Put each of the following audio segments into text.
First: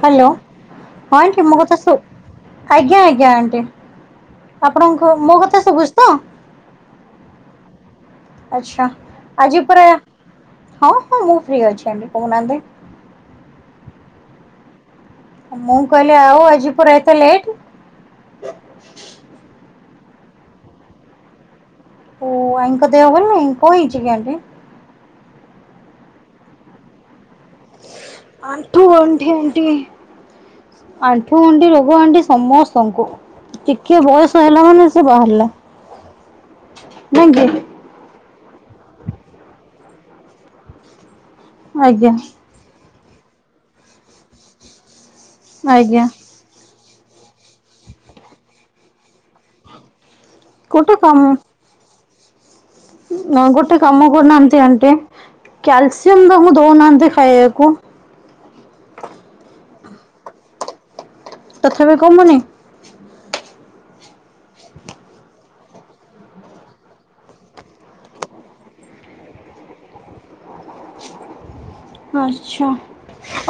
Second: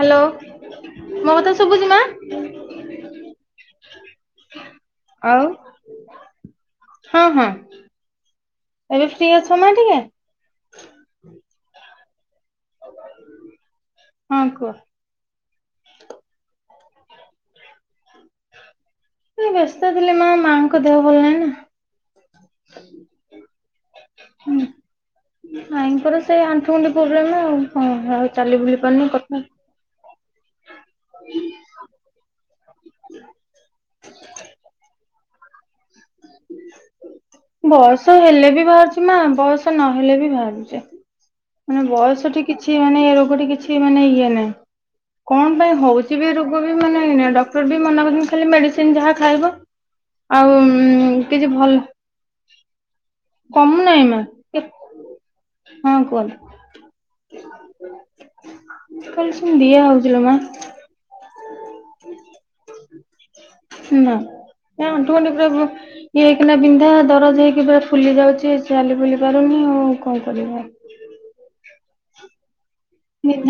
Hello ହଁ aunty ମୋ କଥା ଆଜ୍ଞା ଆଜ୍ଞା ଆଣ୍ଟି ଆପଣଙ୍କ ମୋ ଆଉ କଥା ଶଭୁଛି ତ ହଁ ହଁ ଆଛା ଏବେ ଫ୍ରି ଅଛ ଆଜି ମା ପରା ଟିକେ? ହଁ ହଁ ମୁଁ ଫ୍ରି ଅଛନ୍ତି। କହୁନାହାନ୍ତି। ହଁ କୁହ? ମୁଁ କହିଲି ଆଉ ଆଜି ପୁରା ଏତେ ଲେଟ, ବ୍ୟସ୍ତ, ଥିଲେ ମା ମାଆଙ୍କ ଦେହ ଭଲ ନାହିଁ ନା, ଓ ଆଈଙ୍କ ଦେହ ଭଲ ନାହିଁ କଣ ହେଇଛିିକି ଆଣ୍ଟି? ଭାଇଙ୍କର ସେଇ ଆଣ୍ଠୁ ଗଣ୍ଠି ପ୍ରୋବ୍ଲେମ ଆଉ। ହଁ ଆଉ ଚାଲି ବୁଲି ଆଣ୍ଠୁ ପାରୁନି ଗଣ୍ଠି କଥା ଆଣ୍ଟି ଆଣ୍ଠୁ ଗଣ୍ଠି ରୋଗ ଆଣ୍ଟି ସମସ୍ତଙ୍କୁ ଟିକେ ବୟସ ହେଲା ମାନେ ସେ ବାହାରିଲା [inaudible] ବୟସ ହେଲେ ବି ବାହାରୁଛି ନା ବୟସ ନହେଲେ ବି ବାହାରୁଛି। ମାନେ ଆଜ୍ଞା ବୟସ ଠି କିଛି ମାନେ ଏ ରୋଗଟି କିଛି ମାନେ ଇଏ ନାହିଁ। କଣ ପାଇଁ ଆଜ୍ଞା। ହଉଛି ବି ରୋଗ ବି ବ ମାନେ ଡ଼କ୍ଟର ବି ମନା କରିଚନ୍ତି ଖାଲି ମେଡିସିନ ଯାହା ଖାଇବ ଆଉ କିଛି ଭଲ ଉଁ ନ ଗୋଟେ କମୁନାହିଁ କାମ ମା କରୁନାହାନ୍ତି ଆଣ୍ଟି ହଁ କ୍ୟାଲସିୟମ୍ କୁହନ୍ତୁ। ତାଙ୍କୁ ଦୋଉନାହାନ୍ତି ଖାଇଆକୁ। ଝିଲ ମା ତଥାପି କମୁନି? ନା ଏମତି ଖାଲି ପ୍ରେମ। ସ୍ତ୍ରୀ ହେଇକିନା ଦିନେ ତ ଦରଜ ହେଇକି ପୁରା ଫୁଲି ଯାଉଚି। ଚାଲି ବୁଲି ପାରୁନି ଆଉ କଣ କରିବ। ଆଚ୍ଛା।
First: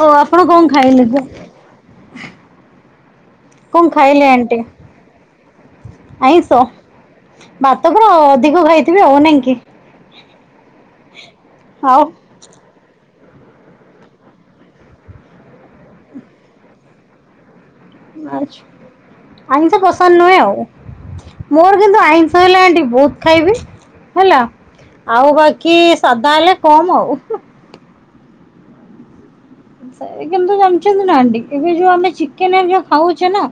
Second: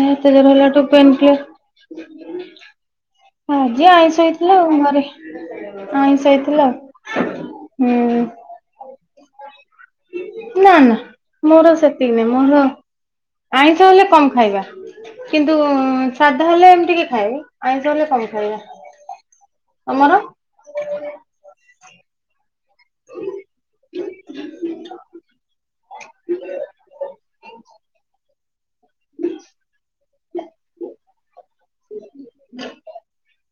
ଓ ଆପଣ ଧଇଲା କଣ ଠୁ ଖାଇଲେ ପେନ୍ ଯେ କ୍ଲିୟର୍ [unintelligible] ଆଜି କଣ ଆଇଁଷ ଖାଇଲେ ହେଇଥିଲା ଆଣ୍ଟି? ଆଉ ଘରେ। ଆଇଁଷ ହେଇଥିଲା ହୁଁ,। ଏ ଅ, ନାହିଁ କି। ନା, ନା। ମୋର ଆଉ ସେତିକି ନାଇ। ମୋର ଆଇଁଷ ହେଲେ କମ ଖାଇବା। କିନ୍ତୁ ଉମ୍, ସାଧା ହେଲେ ଏମିତି କି ଖାଏ। ଆଇଁଷ ହେଲେ କମ ଆଛ୍ ଖାଇବା ଆଇଁଷ ପସନ୍ଦ ତମର? ନୁହେଁ ଆଉ। ମୋର କିନ୍ତୁ ଆଇଁଷ ହେଲେ ଆଣ୍ଟି ବହୁତ ଖାଇବି ହେଲା ଆଉ ବାକି ସାଧା ହେଲେ କମ ଆଉ ହୁ। ସେ କିନ୍ତୁ ଜାଣିଛନ୍ତି ନାଡି କିନ୍ତୁ ଏ ଯୋଉ ଆମେ ଚିକେନ ହେରୀକା ଖାଉଛେ ନା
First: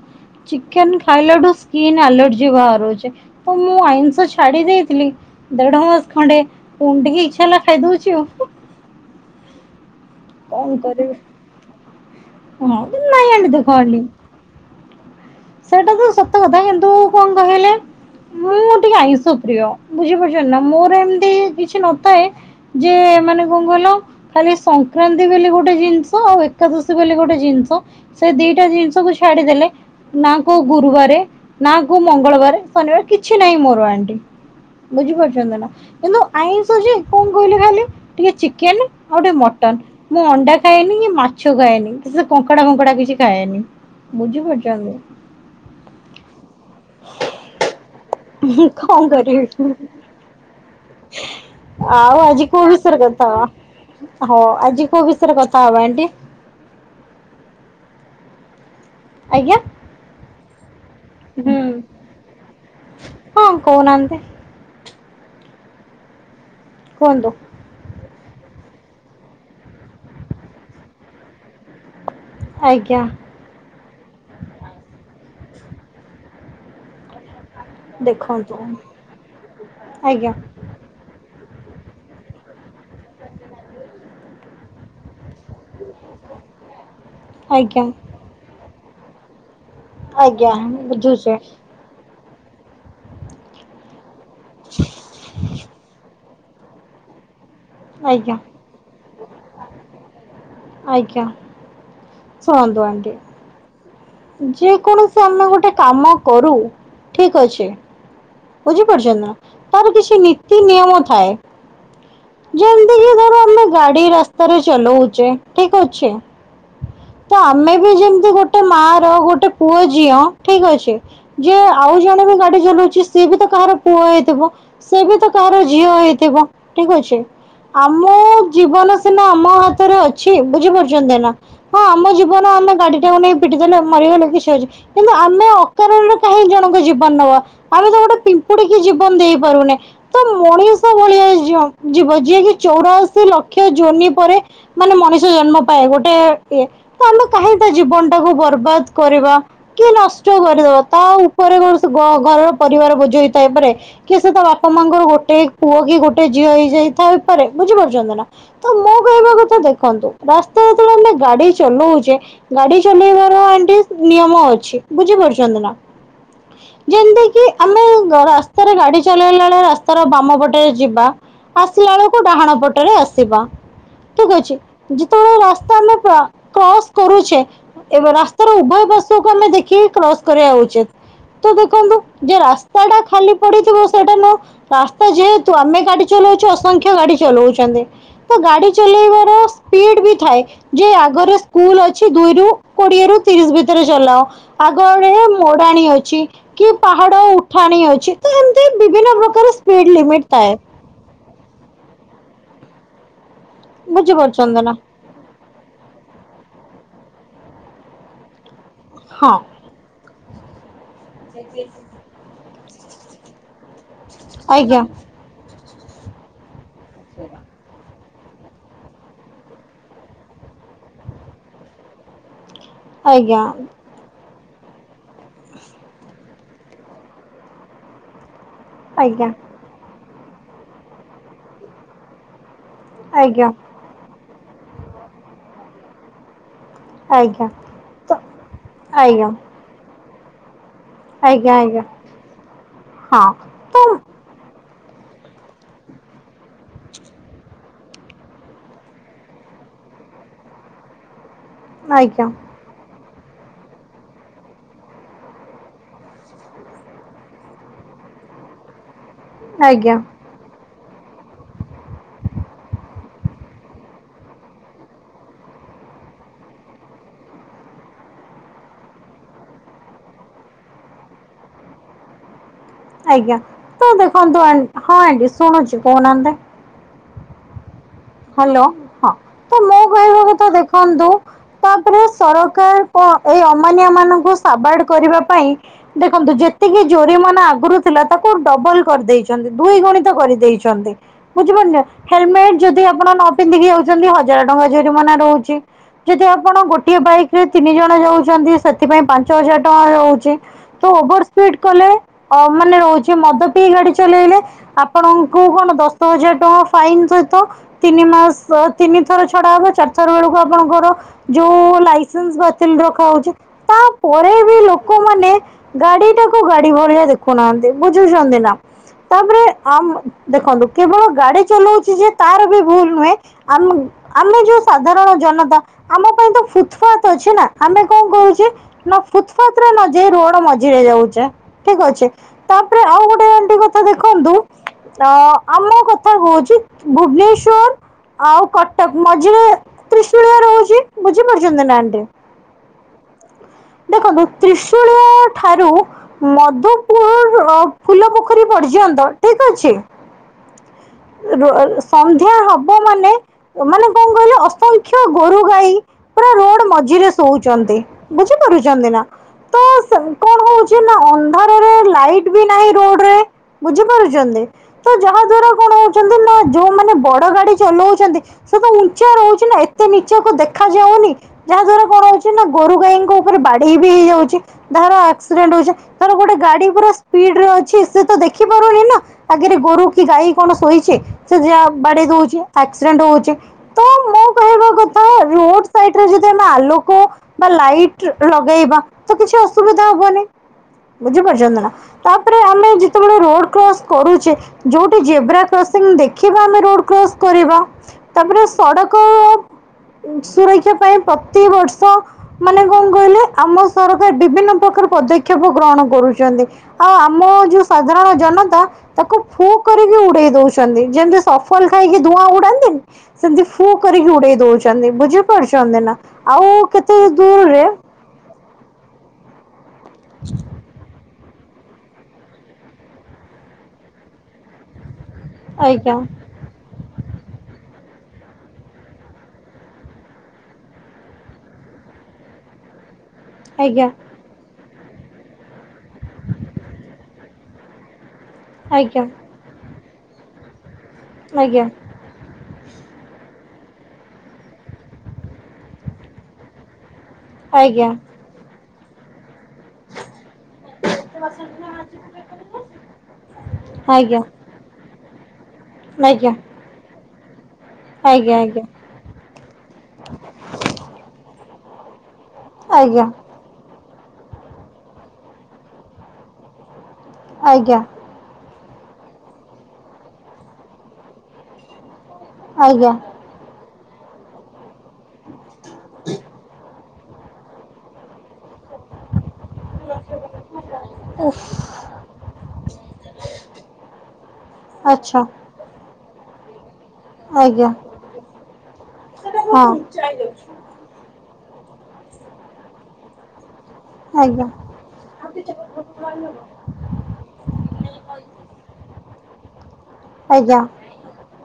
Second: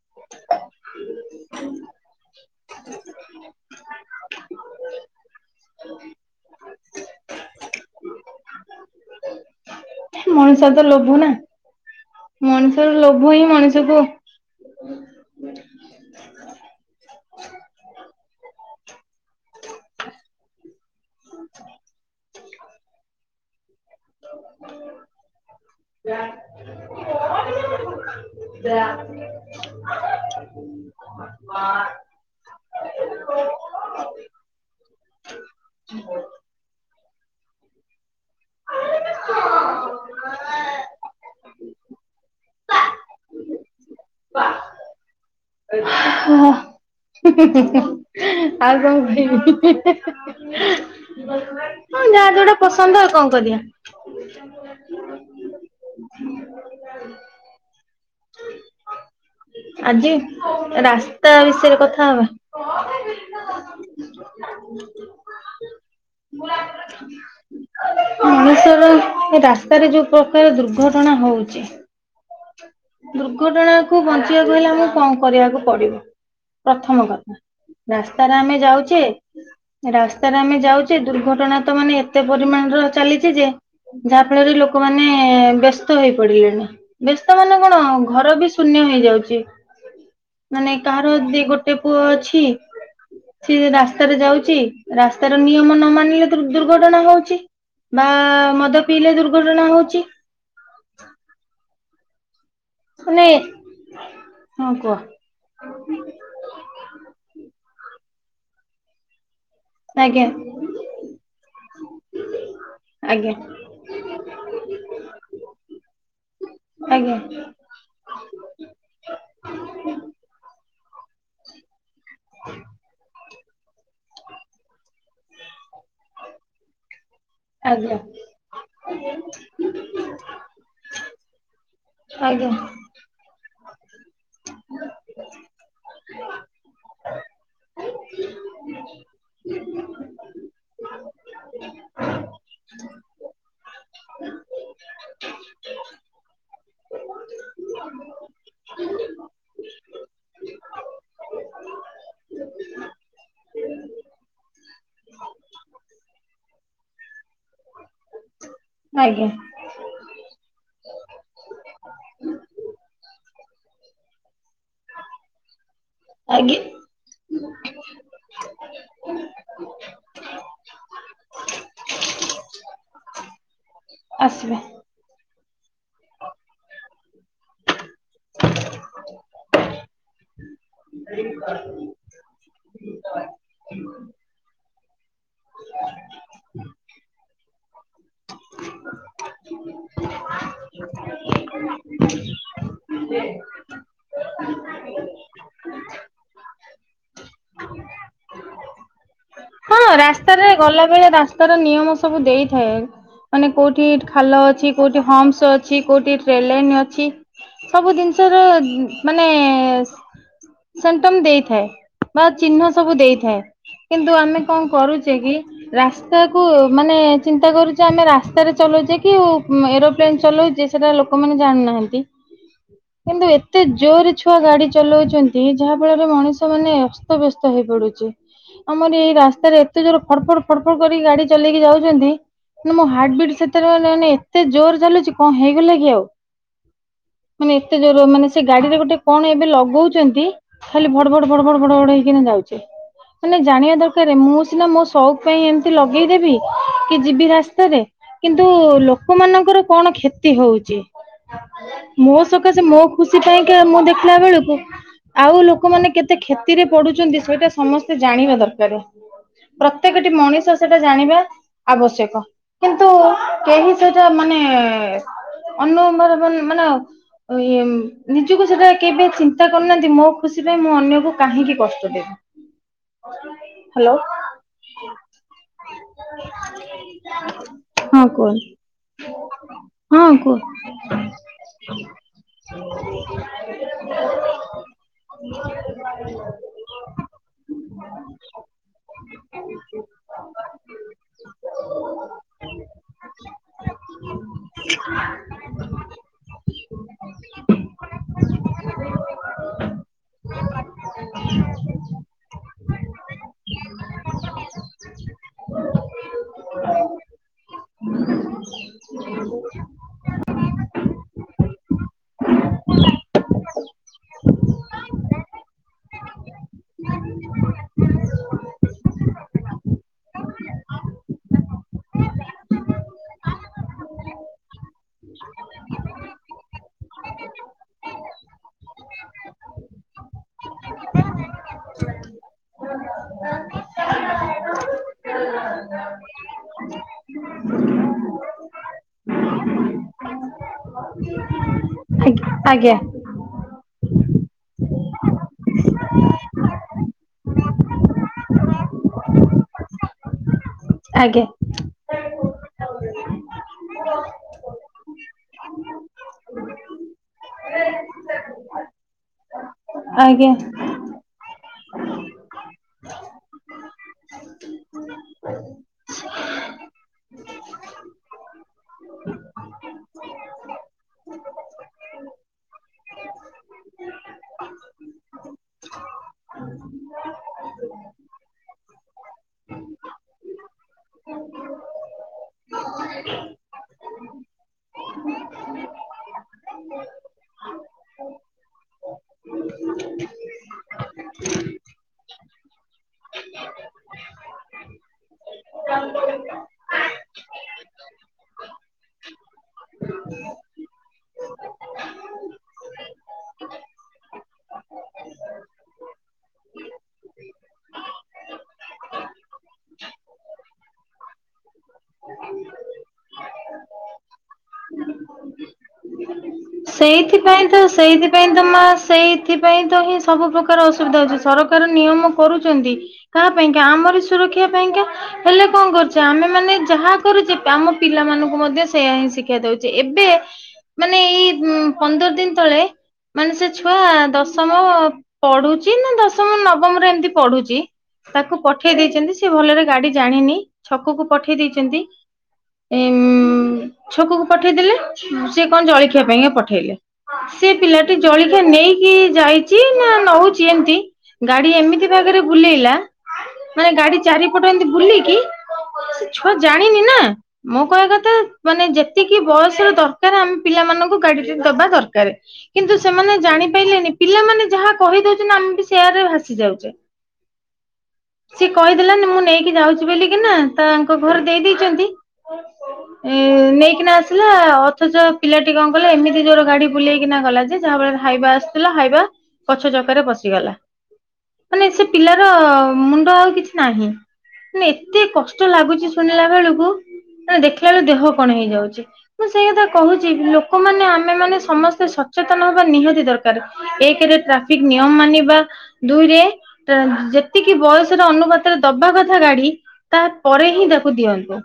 ଚିକେନ ଖାଇଲା ଠୁ ସ୍କିନ୍ ଆଲର୍ଜି ବାହାରୁଛି ତ ମୁଁ ଆଇଁଷ ଛାଡି ଦେଇଥିଲି ଦେଢ ମାସ ଖଣ୍ଡେ ପୁଣି ଟିକେ ଇଛା ହେଲା ଖାଇଦଉଛି ଆଉ। ମଣିଷ କଣ ତ ଲୋଭ କରିବି ନା। ହଁ ମଣିଷର ତ ନାଇ ଏମିତି କହିଲି। ହଁ। ସେଇଟା ତ ସତ କଥା କିନ୍ତୁ କଣ କହିଲେ ମୁଁ ଟିକେ ଆଇଁଷ ପ୍ରିୟ ବୁଝିପାରୁଛ ନା ମୋର ଏମିତି କିଛି ନଥାଏ ଯେ ମାନେ କଣ କହିଲ ଖାଲି ସଂକ୍ରାନ୍ତି ବୋଲି ଗୋଟେ ଜିନିଷ ଆଉ ଏକାଦଶୀ ବୋଲି ଗୋଟେ ଜିନିଷ ସେ ଦିଟା ଜିନିଷକୁ ଛାଡିଦେଲେ ନା କୋଉ ଗୁରୁବାରେ ନା କୋଉ ମଙ୍ଗଳବାରେ ଶନିବାରେ କିଛି ନାହିଁ ମୋର ଆଣ୍ଟି ବୁଝିପାରୁଛନ୍ତି ନା କିନ୍ତୁ ଆଇଁଷ ଯେ କଣ କହିଲୁ ଖାଲି ଟିକେ ଚିକେନ ଆଉ ଟିକେ ମଟନ ମୁଁ ଅଣ୍ଡା ଖାଏନି କି ମାଛ ଖାଏନି। ସେ କଙ୍କଡା କଙ୍କଡା କିଛି ଖାଏନି ବୁଝିପାରୁଛ। ଚାଲୁ। ହା। ଆଉ କଣ କରିବି। ଆଉ ଆଜି କୋ ବିଷୟରେ ଆଉ କଣ କଥା କରିବା। ହବା ହ ଆଜି କଉ ବିଷୟରେ କଥା ହବା ଆଣ୍ଟି। ଆଜ୍ଞା। ଆଜି ରା ତା ହୁଁ ବିଷୟରେ କଥା ହବା। ହଁ କହୁନାହାନ୍ତି? କୁହନ୍ତୁ, ମଣିଷର ରାସ୍ତାରେ ଯୋଉ ପ୍ରକାର ଦୁର୍ଘଟଣା ହଉଛି। ଆଜ୍ଞା ଦୁର୍ଘଟଣା କୁ ବଞ୍ଚିବାକୁ ହେଲେ ଆମକୁ କଣ କରିବାକୁ ପଡିବ ପ୍ରଥମ କଥା। ରାସ୍ତାରେ ଦେଖନ୍ତୁ ଆମେ ଆଜ୍ଞା ଯାଉଛେ ରାସ୍ତାରେ ଆମେ ଯାଉ। ଘଟଣା ତ ମାନେ ଏତେ ପରିମାଣର ଚାଲିଛି ଯେ ଯାହା ଫଳରେ ଲୋକମାନେ। ବ୍ୟସ୍ତ ହେଇ ପଡିଲେଣି ବ୍ୟସ୍ତ ମାନେ କଣ ଆଜ୍ଞା ଘର ବି ଶୂନ୍ୟ ହେଇ। ଯାଉଛି। ଆଜ୍ଞା ମାନେ କାହାର ବୁଝୁଛେ ବି ଗୋଟେ ପୁଅ ଅଛି। ଛି ସିଏ ରାସ୍ତା। ରସ୍ତା ରେ ଯାଉଛି ରାସ୍ତାର ନିୟମ ମା ନ ମାନିଲେ ଦୁର୍ଘଟଣା ହଉଛି। ବା ଆଜ୍ଞା ମଦ ପିଇଲେ ଦୁର୍ଘଟଣା ହଉଛି। ଆଜ୍ଞା ଶୁଣନ୍ତୁ ଆଣ୍ଟି। ମାନେ ହଁ ଯେ କୁହ। କୌଣସି ଆମେ ଗୋଟେ କାମ କରୁ ଠିକ ଅଛି। ବୁଝି ପାରୁଚନ୍ତି ନା। ତାର କିଛି ଆଜ୍ଞା ନୀତି ନିୟମ ଥାଏ। ଯେମିତିକ ଆଜ୍ଞା ଧର ଆମେ ଗାଡି ରାସ୍ତାରେ ଚଲଉଛେ ଠିକ ଅଛି ଆଜ୍ଞା ତ ଆମେ ବି ଯେମିତି ଗୋଟେ ମା ର ଗୋଟେ ପୁଅ ଝିଅ ଠିକ ଅଛି। ଯେ। ଆଉ ଜଣେ ବି ଗାଡି ଚଲଉଛି। ସିଏ ବି ତ କାହାର ପୁଅ ହେଇଥିବ ସେି ବି ତ କାହାର ଝିଅ ହେଇଥିବ ଠିକ ଅଛି। ଛି। ଆଜ୍ଞା ଆମ ଜୀବନ ସିନା ଆମ ହାତରେ ଅଛି ବୁଝିପାରୁଛନ୍ତି ନା। ହଁ ଆମ ଆଜ୍ଞା ଜୀବନ ଆମେ ଗାଡି ଟାକୁ ନେଇ ପିଟି ଦେଲେ ମରିଗଲେ କିଛି ଅଛି କିନ୍ତୁ ଆମେ ଅକାରଣ ରେ କାହିଁ ଜଣଙ୍କ ଜୀବନ ନବା ଆମେ ତ ଗୋଟେ ପିମ୍ପୁଡିକି ଜୀବନ ଦେଇ ପାରୁନେ ତ ମଣିଷ ଭଳିଆ ଜ ଯିବ ଯିଏ କି ଚଉରାଅଶୀ ଲକ୍ଷ ଜୋନି ପରେ ମାନେ ମଣିଷ ଜନ୍ମ ପାଏ ଗୋଟେ। ଇଏ ତ ଆମେ। ଇ ଥାଏ। ବୁଝି ପାରୁଛନ୍ତି ନା ତ ମୋ ଆଜ୍ଞା କହିବା କଥା ଦେଖନ୍ତୁ ରାସ୍ତା ରେ ଯେତେବେଳେ ଆମେ ଗାଡି ଚଲଉଛେ ଗାଡି ଚଲେଇବାର ଗୋଟେ ନିୟମ ଅଛି ବୁଝି ପାରୁଛନ୍ତି ନା। ଆଜ୍ଞା ଯେମିତି କିି ଆମେ ରାସ୍ତାରେ ଗାଡି ଚଲେଇଲା ବେଳେ ରାସ୍ତାର ବାମ ପଟେରେ ଯିବା। ଆସିଲା ବେଳକୁ ଡାହାଣ ପଟରେ ଆସିବା। ଠିକ ଅଛି ଆସିବେ। ଯେତେବେଳେ ରାସ୍ ରାସ୍ତା ଆମେ କ୍ରସ୍ କରୁଛେ ଏବେ ରାସ୍ତାର ଉଭୟ ପଶକୁ ଆମେ ଦେଖିକି କ୍ରସ କରିବା ଉଚିତ। ତ ଦେଖନ୍ତୁ ଯେ ରାସ୍ ସେଇଟା ଖାଲି ପଡିଥିବ ସେଇଟା ନ ରାସ୍ତା ଯେହେତୁ ଆମେ ଗାଡ଼ି ଚଲଉଛି ଅସଂଖ୍ୟ ଗାଡି ଚଲଉଛନ୍ତି। ତ ଗାଡି ଚଲେଇବାର ସ୍ପିଡ ବି ଥାଏ ଯେ ଆଗରେ ସ୍କୁଲ ଅଛି ଦୁଇରୁ କୋଡିଏ ରୁ ତିରିଶ ଭିତରେ ଚଲାଅ। ଆଗଆଡେ ମୋଡାଣୀ ଅଛି। କି ପାହାଡ ଉଠାଣି ଅଛି ତ ଏମତି ବିଭିନ୍ନ ପ୍ରକାର ହଁ ସ୍ପିଡ଼ ଲିମିଟ୍ ରାସ୍ତାରେ ଥାଏ ଗଲା ବେଳେ ରାସ୍ତାର ନିୟମ ସବୁ ଦେଇଥାଏ। ମାନେ କୋଉଠି ଖାଲ ବୁଝିପାରୁଛନ୍ତି ଅଛି, ନା କୋଉଠି ହମ୍ସ ଅଛି କୋଉଠି ଟ୍ରେନଲାଇନ୍ ଅଛି। ସବୁ ଜିନିଷ ରେ ମାନେ ହଁ ସେଣ୍ଟମ ଦେଇଥାଏ ବା ଚିହ୍ନ ସବୁ ଦେଇଥାଏ କିନ୍ତୁ କଣ ଆଜ୍ଞା କରୁଛେ କି ରାସ୍ତାକୁ। ମାନେ ଚିନ୍ତା କରୁଚେ ଆମେ ରା ରାସ୍ତାରେ ଚଲଉଚେ କି ଏରୋପ୍ଲେନ ଚଲଉଚେ ସେଟା ଲୋକମାନେ ଜାଣୁନାହାନ୍ତି। କିନ୍ତୁ ଆଜ୍ଞା ଏତେ ଜୋରେ ଛୁଆ ଗାଡି ଚଲଉଛନ୍ତି ଯାହା ଫଳରେ ମଣିଷ ମାନେ ଅସ୍ତବ୍ୟସ୍ତ ହେଇ ପଡୁଚି। ଆମର ଏଇ ଆଜ୍ଞା ରାସ୍ ଏତେ ଜୋରେ ଫଡ ଫଡ ଫଡ ଫଡ କରିକି ଗାଡି ଚଲେଇକି ଯାଉଛନ୍ତି ମାନେ ମୋ ହାର୍ଟବିଟ ଆଜ୍ଞା ସେତରେ ମାନେ ଏତେ ଜୋରେ ଚାଲୁଚି। କଣ ହେଇଗଲା କି? [unintelligible] ଆଜ୍ଞା ମାନେ ଏତେ ଜୋର ତ ମାନେ ସେ ଗାଡିରେ ଗୋଟେ ଆଜ୍ଞା କଣ ଏବେ ଲଗଉ ଚନ୍ତି ଖାଲି ଭଡ ଭଡ ଭଡ ଆଜ୍ଞା ଭଡ ଭଡ ଆଜ୍ଞା ଭଡ ହେଇକିନା ଯାଉଛି। ହଁ ମାନେ ଜାଣିବା ତ ଦ ମୁଁ ସିନା ମୋ ସଉକ ପାଇଁ ଏମିତି ଲଗେଇଦେବି। କି ଯିବି ରାସ୍ତାରେ, କିନ୍ତୁ ଲୋକମାନଙ୍କର କଣ କ୍ଷତି ହଉଛି? ମୋ ଆଜ୍ଞା ସକାଶେ ମୋ ଖୁସି ପାଇଁକା ମୁଁ ଦେଖିଲା ବେଳକୁ ଆଉ ଲୋକମାନେ କେତେ କ୍ଷତିରେ ପଡୁଛନ୍ତି ସେଇଟା ସମସ୍ତେ ଜାଣିବା ଦରକାର। ଆଜ୍ଞା ପ୍ରତ୍ୟେକଟି ମଣିଷ ସେଟା ଜାଣିବା ଆବଶ୍ୟକ କିନ୍ତୁ କେହି ସେଇଟା ମାନେ ଅନ ମାନେ ନିଜକୁ ସେଟା କେବେ ଚିନ୍ତା କରୁନାହାନ୍ତି ମୋ ଖୁସି ପାଇଁ ମୁଁ ଅନ୍ୟକୁ କାହିଁକି କଷ୍ଟ ଦେବି। ଆଜ୍ଞା [unintelligible] ତ ଦେଖନ୍ତୁ, ହଁ ଆଜ୍ଞା ଶୁଣୁଛି କହୁନାହାନ୍ତି। [unintelligible] କୁହନ୍ତୁ। ହ୍ୟାଲୋ ହଁ ତ ମୋ ହଁ କହିବା କୁହ କଥା ଦେଖନ୍ତୁ ତାପରେ ସରକାର କଣ ଏଇ ଅମାନିଆ ମାନଙ୍କୁ ସାବାଡ କରିବା ପାଇଁ ଦେଖନ୍ତୁ ଯେତିକି ଜୋରିମାନ ଆଗରୁ ଥିଲା ତାକୁ ଡବଲ କରିଦେଇଛନ୍ତି। ଦୁଇ ଗୁଣିତ କରିଦେଇଛନ୍ତି। ବୁଝିପରି ଲେ ହେଲମେଟ ଯୋ ଯଦି ଆପଣ ନ ପିନ୍ଧିକି ଯାଉଛନ୍ତି ହଜାର ଟଙ୍କା ଜୋରିମନା ରହୁଛି। ଯଦି ଆପଣ ଗୋଟିଏ ବାଇକ ରେ ତିନି ଜଣ ଯାଉଛନ୍ତି ସେଥିପାଇଁ ପାଞ୍ଚ ହଜାର ଟଙ୍କା ରହୁଛି। ତ ଓଭର ସ୍ପିଡ କଲେ ମାନେ ହୋଉଛି ମାନେ ମଦ ଗାଡି ଚଲେଇଲେ ଆପଣଙ୍କୁ କଣ ଦଶ ହଜାର ଟଙ୍କା ଫାଇନ୍ ସେ ତିନି ମାସ ତିନି ଥର ଛଡା ହବ ଚାରିଥର ବେଳକୁ ଆପଣଙ୍କର ଯୋଉ [unintelligible] ବା ରଖା ହଉଚି ତା ପରେ ବି ଲୋକମାନେ ଗାଡି ଟା କୁ ଗାଡି ଭଳିଆ ଦେଖୁନାହାନ୍ତି ବୁଝୁଚନ୍ତି ନା। ତାପରେ ଆମ ଦେଖନ୍ତୁ କେବଳ ଗାଡି ଚଲାଉଚି ଯିଏ ତାର ବି ଭୁଲ ନୁହେଁ ଅମ ଆମେ ଯୋଉ ସାଧାରଣ ଜନତା ଆମ ପାଇଁ ତ ଫୁତୁପାଥ ଅଛି ନା ଆମେ କଣ କରୁଛେ ନା ଫୁତୁପାଥରେ ନ ଯାଇ ରୋଡ ମଝିରେ ଯାଉଚେ ଠିକ ଅଛି ତାପରେ ଆଉ ଗୋଟେ ଏ କଥା ଦେଖନ୍ତୁ ଅ ଆମ କଥା କହୁଛି ଭୁବନେଶ ଶ୍ୱର ଆଉ କଟକ ମଝିରେ ତ୍ରିସୁଳିଆ ରହୁଚି ବୁଝି ପାରୁଚନ୍ତି ନା ଆଣ୍ଟି? ଆଜ୍ଞା। ଦେଖନ୍ତୁ ତ୍ରିଶୁଳିଆ ଠାରୁ ମଧୁପୁର ଫୁଲ ପୋଖରୀ ପର୍ଯ୍ୟନ୍ତ ଠିକ ଅଛି। ଆଜ୍ଞା ଆଜ୍ଞା ର ଅ ସନ୍ଧ୍ ହବ ମାନେ ମାନେ କଣ କହିଲେ ଅସଂଖ୍ୟ ଗୋରୁ ଗାଈ ପୁରା ରୋଡ ମଝିରେ ଶୋଉଛନ୍ତି ବୁଝି ପାରୁଛନ୍ତି ନା। ତ ସେ ଆଜ୍ଞା। କଣ ହଉଛି ନା ଅ ଅନ୍ଧାର ର ଲାଇଟ ବି ନାହିଁ ରୋଡରେ ବୁଝିପାରୁଛନ୍ତି ତ ଯାହା ଦ୍ଵାରା କଣ ଯୋଉ ମ ବଡ ଗାଡି ଚଲଉଛନ୍ତି ସେ ତ ଉଚା ରହୁଛି ନା ଏତେ ନିଚକୁ ଦେଖ ଯାଉନି ଯାହା ଦ୍ଵାରା କଣ ହଉଛି ନା ଗୋରୁ ଗାଈଙ୍କ ଉପରେ ବାଡେଇ ବି ହେଇଯାଉଛି କାହାର ଆକ୍ସିଡେଣ୍ଟ ହଉଛି ଧର ଗୋଟେ ଗାଡି ପୁରା ସ୍ପିଡରେ ଅଛି ସେ ତ ଦେଖି ପାରୁନି ନା ଆଗରେ ଗୋରୁ କି ଗାଈ କଣ ସୋଇ ଚି ସେ ଜା ବଡେଇ ଦଉଛି ଆକ୍ସିଡେଣ୍ଟ ହଉଚି ତ ମୋ କହିବା କଥା ଯ ଆମେ ଆଲୋକ ବା ଲାଇଟ ଲଗେଇବା ତ କିଛି ଅସୁବିଧା ହବନି ବୁଝିପାରୁଛନ୍ତି ନା ତାପରେ ଆମେ ଯେତେବେଳେ ରୋଡ କ୍ରସ କରୁଛେ ଯୋଉଠି ଜେବ୍ରା କ୍ର ଦେଖିବା ଆମେ ରୋଡ କ୍ରସ୍ କରିବା ତାପରେ ସଡ଼କ ସୁରକ୍ଷା ପାଇଁ ପ୍ରତିବର୍ଷ ମାନେ କଣ କହିଲେ ଆମ ସରକାର ବିଭିନ୍ନ ପ୍ରକାର ପଦକ୍ଷେପ ଗ୍ରହଣ କରୁଛନ୍ତି ଆଉ ଆମ ଯୋଉ ସାଧାରଣ ଜନତା ତାକୁ ଫୋ କରିକି ଉଡେଇ ଦଉଛ ଯେମତି ସଫଲ ଖାଇକି ଧୂଆଁ ଉଡାନ୍ତିନି ସେମିତି ଫୁ କରିକି ଉଡେଇ ଦଉଛନ୍ତି ବୁଝି ପାରୁଛନ୍ତି ନା। [unintelligible] କେତେ ସେଇଥିପାଇଁ ତ ଦୂରରେ ସେଇଥିପାଇଁ ତ ମା ସେଇଥିପାଇଁ ତ ହିଁ ସବୁ ପ୍ରକାର ଅସୁବିଧା। ସରକାର ନିୟମ କରୁଛନ୍ତି କାହା ପାଇଁକା ଆମର ସୁରକ୍ଷା ପାଇଁକା। ହେଲେ କଣ ଆଜ୍ଞା କରୁଛେ ଆମେ ମାନେ ଯାହା କରୁଛି ଆମ ପିଲାମାନଙ୍କୁ ମଧ୍ୟ ସେଇୟା ହିଁ ଶିକ୍ଷା ଦଉଛି ଏବେ ମାନେ ଏଇ ଉଁ ପନ୍ଦର ଦିନ ତଳେ ମାନେ ସେ ଛୁଆ ଆଜ୍ଞା ଦଶମ ପଢୁଛି ନା ଦଶମ ନବମରେ ଏମତି ପଢୁଛି। ତାକୁ ପଠେଇ ଆଜ୍ଞା ଦେଇଛନ୍ତି ସି ଭଲରେ ଗାଡି ଜାଣିନି। ଛକକୁ ପଠେଇ ଦେଇଛନ୍ତି ଏ ଉ ଛକକୁ ପଠେଇଦେଲେ ସିଏ କଣ ଜଳିଖିଆ ପାଇଁକା ପଠେଇଲେ ସେ ଆଜ୍ଞା ପିଲାଟି ଜଳିଖିଆ ନେଇକି ଯାଇ ନା ନଉଛି ଏମିତି ଗାଡି ଏମିତି ଭାଗରେ ବୁଲେଇଲା ମାନେ ଗାଡି ଆଜ୍ଞା ଚାରିପଟ ଏମିତି ବୁଲିକି ସେ ଛୁଆ ଆଜ୍ଞା ଆଜ୍ଞା ଜାଣିନି ନା ମୋ କହିବା କଥା ଆଜ୍ଞା ମାନେ ଯେତିକି ବୟସ ର ଦରକାର ଆମେ ପିଲାମାନଙ୍କୁ ଦବା ଦରକାର। କିନ୍ତୁ ଆଜ୍ଞା ଆଜ୍ଞା ସେମାନେ ଜାଣିପାରିଲେନି ପିଲାମାନେ ଯାହା କହିଦଉଛନ୍ତି ନା ଆମ ବି ସେୟାର ରେ ଭାସି ଯାଉଛେ। ଆଜ୍ଞା। ସେହୀ କହିଦେଲା ମୁଁ ନେଇକି ଯାଉଛି ବୋଲିକିନା ତା ତାଙ୍କ ଘରେ ଦେଇ ଦେଇଛନ୍ତି। ଆଜ୍ଞା। ନେଇକିନା ଆସିଲା ଅଥଚ ପିଲା [unintelligible] ଏମତି ଜୋର ଗାଡି ବୁଲେଇକିନା ଗଲା ଯେ ଯାହାଳରେ ହାଇବାସ ହାଇବା ଗଛ ଚକାରେ ବସିଗଲା। ମାନେ ସେ ପିଲାର ମୁଣ୍ଡ ଆଉ କିଛି ନାହିଁ। ମେ ଏତେ ଆଚ୍ଛା କଷ୍ଟ ଲାଗୁଛି ଶୁଣିଲା ବେଳୁକୁ ମ ଦେଖିଲା ବେଳ ଦେହ କଣ ହେଇଯାଉଛି। ମୁଁ ସେଇ ଆଜ୍ଞା କଥା କହୁଛି ହଁ ଲ ଆମେ ମାନେ ସମସ୍ତେ ସଚେତନ ହବା ନିହାତି ଦରକାର। ଏକରେ ଆଜ୍ଞା ଟ୍ରାଫିକ ନିୟମ ମାନିବା ଦୁଇରେ ଯେତିକି ବୟସର ଅନୁପାତରେ ଦବା କଥା ଗାଡି ତାପରେ ଆଜ୍ଞା ହିଁ ତାକୁ ଦିଅନ୍ତୁ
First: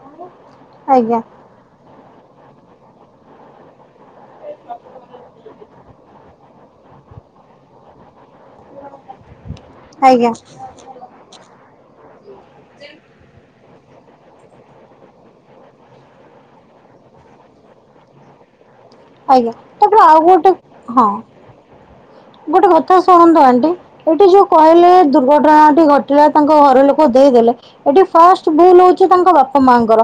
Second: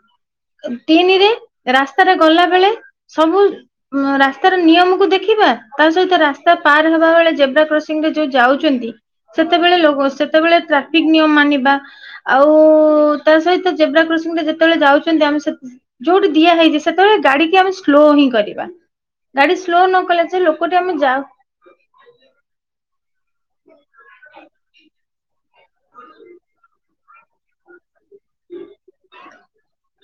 ଆଜ୍ଞା ତିନିରେ ରା ଗଲାବେଳେ ସବୁ ରାସ୍ତାର ନିୟମକୁ ଦେଖିବା ତା ସହିତ ରାସ୍ତା ପାର ହେବା ବେଳେ ଜେବ୍ରା କ୍ରସିଂରେ ଯଉ ଯାଉଛନ୍ତି ସେତେବେଳେ ଆଜ୍ଞା ସେତେବେଳେ ଟ୍ରାଫିକ ନିୟମ ମାନିବା ଆଉ ତା ସହିତ ଯେବ୍ରା କସିଂରେ ଯେତେବେଳେ ଯାଉଛନ୍ତି ଆମେ ଯୋଉଠିଆ ହେଇଛି ସେତେବେଳେ ଗାଡିିକ ଆମେ ସ୍ଲୋ ହିଁ କରିବ। ବା ଆଜ୍ଞା ତାପରେ ଆଉ ଗୋଟେ ହଁ ଯାଉ [inaudible] ଗୋଟେ କଥା ଶୁଣନ୍ତୁ। [unintelligible] ଏଠି ଯୋଉ କହିଲେ ଦୁର୍ଘଟଣାଟି ଘଟିଲା ତାଙ୍କ ଘରେ ଲୋକ ଦେଇଦେଲେ ଏଠି ଫାଷ୍ଟ ଭୁଲ ହଉ ତାଙ୍କ ବାପା ମାଙ୍କର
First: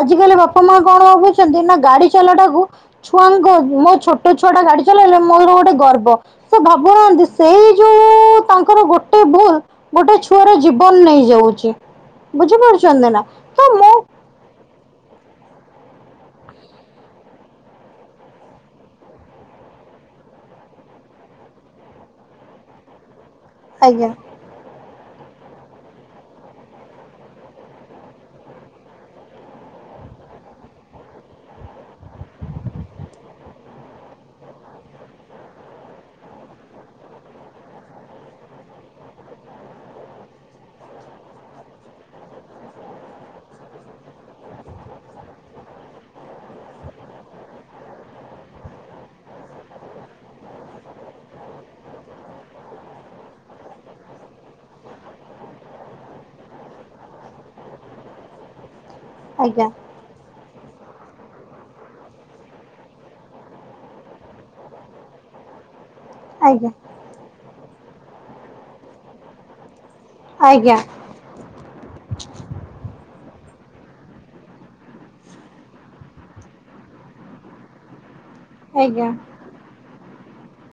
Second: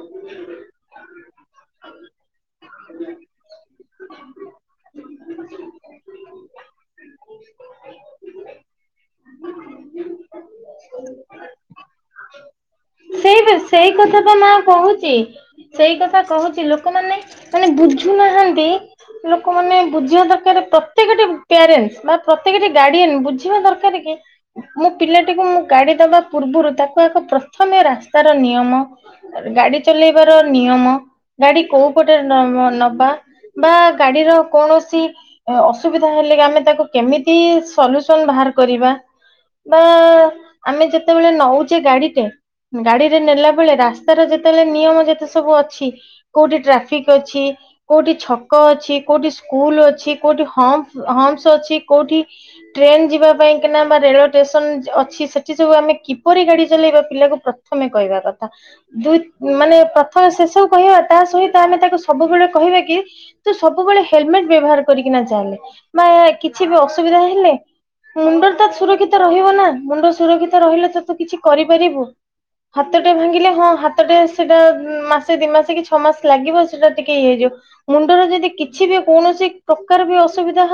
ଆଜିକାଲି ବାପା ମା କଣ ଭାବୁଛି। ଛନ୍ତି ନା ଗାଡି ଚାଲଟାକୁ ଛୁଆଙ୍କ ମୋ ଛୋଟ ଛୁଆ ଟା ଗାଡି ଚଲେଇଲେ ମୋର ଗୋଟେ ଗର୍ବ ସେ ଭାବୁନାହାନ୍ତି ସେଇ ଯୋଉ ତାଙ୍କର ଗୋଟେ ଭୁଲ ଗୋଟେ ଛୁଆର ଜୀବନ ନେଇଯାଉଛି। ବୁଝିପାରୁଛ ସେଇ ସେଇ କଥା ତ ମା କହୁଛି। ସେଇ କଥା କହୁଛି ଲୋକମାନେ ମାନେ ବୁଝୁନାହାନ୍ତି। ଲୋକମାନୋନ ବୁଝିବା ଦରକାର ପ୍ରତ୍ୟେକଟି ପ୍ୟାରେଣ୍ଟସ ବା ପ୍ରତ୍ୟେକଟି ଗାର୍ଡିଆନ ବୁଝିବା ଦରକାର ଆଜ୍ଞା କି ମୁଁ ପିଲାଟିକୁ ମୁଁ ଗାଡ଼ି ଦେବା ପୂର୍ବରୁ ତାକୁ ଏକ ପ୍ରଥମେ ରାସ୍ତାର ନିୟମ ଗାଡି ଚଲେଇବାର ନିୟମ ଗାଡି କୋଉ ପଟେ ନବା ବା ଗାଡିର କୌଣସି ଅସୁବିଧା ହେଲେ କି ଆମେ ତାକୁ କେମିତି ସଲ୍ୟୁସନ ବାହାର କରିବା ବା ଆମେ ଯେତେବେଳେ ନଉଛେ ଗାଡିଟେ ଗାଡିରେ ନେଲା ବେଳେ ରାସ୍ତାର ଯେତେବେଳେ ନିୟମ ଯେତେ ସବୁ ଅଛି। କୋଉଠି ଟ୍ରାଫିକ ଅଛି। କୋଉଠି ଛକ ଅଛି। କୋଉଠି ସ୍କୁଲ ଅଛି। କୋଉଠି ହ ହୋମସ ଅଛି। କୋଉଠି ଟ୍ରେନ ଯିବା ପାଇଁ କିନା ବା ରେଳ ଷ୍ଟେସନ ଅଛି। ସେଠି ସବୁ ଆମେ କିପରି ଗାଡି ଚଲେଇବା ପିଲାକୁ ପ୍ରଥମେ କହିବା କଥା ଦୁଇ ଆଜ୍ଞା ମାନେ ପ୍ରଥମେ ଶେଷ। କହିବା ତା ସହିତ ଆମେ ତାକୁ ସବୁବେଳେ କହିବା କି ତୁ ସବୁବେଳେ ହେଲମେଟ ବ୍ୟବହାର କରିକିନା ଚାଲେ। ମା କିଛି ଆଜ୍ଞା ବି ଅସୁବିଧା ହେଲେ। ମୁଣ୍ଡ ତ ସୁରକ୍ଷିତ ରହିବନା। ମୁଣ୍ଡ ସୁରକ୍ଷିତ ଆଜ୍ଞା ରହିଲେ ତ ତୁ କିଛି କରି। କରିବୁ। ହାତଟେ ଭାଙ୍ଗିଲେ ହଁ ହାତଟେ ସେଟା ମାସେ ଦି ମାସେ କି ଛଅ ମାସ ଲାଗିବ ସେଟା ଟିକେ ଇଏ ହେଇଯିବ ମୁଣ୍ଡରେ ଯଦି। କିଛି ବି ଆଜ୍ଞା। କୌଣସି। [unintelligible] ଅସୁବିଧା।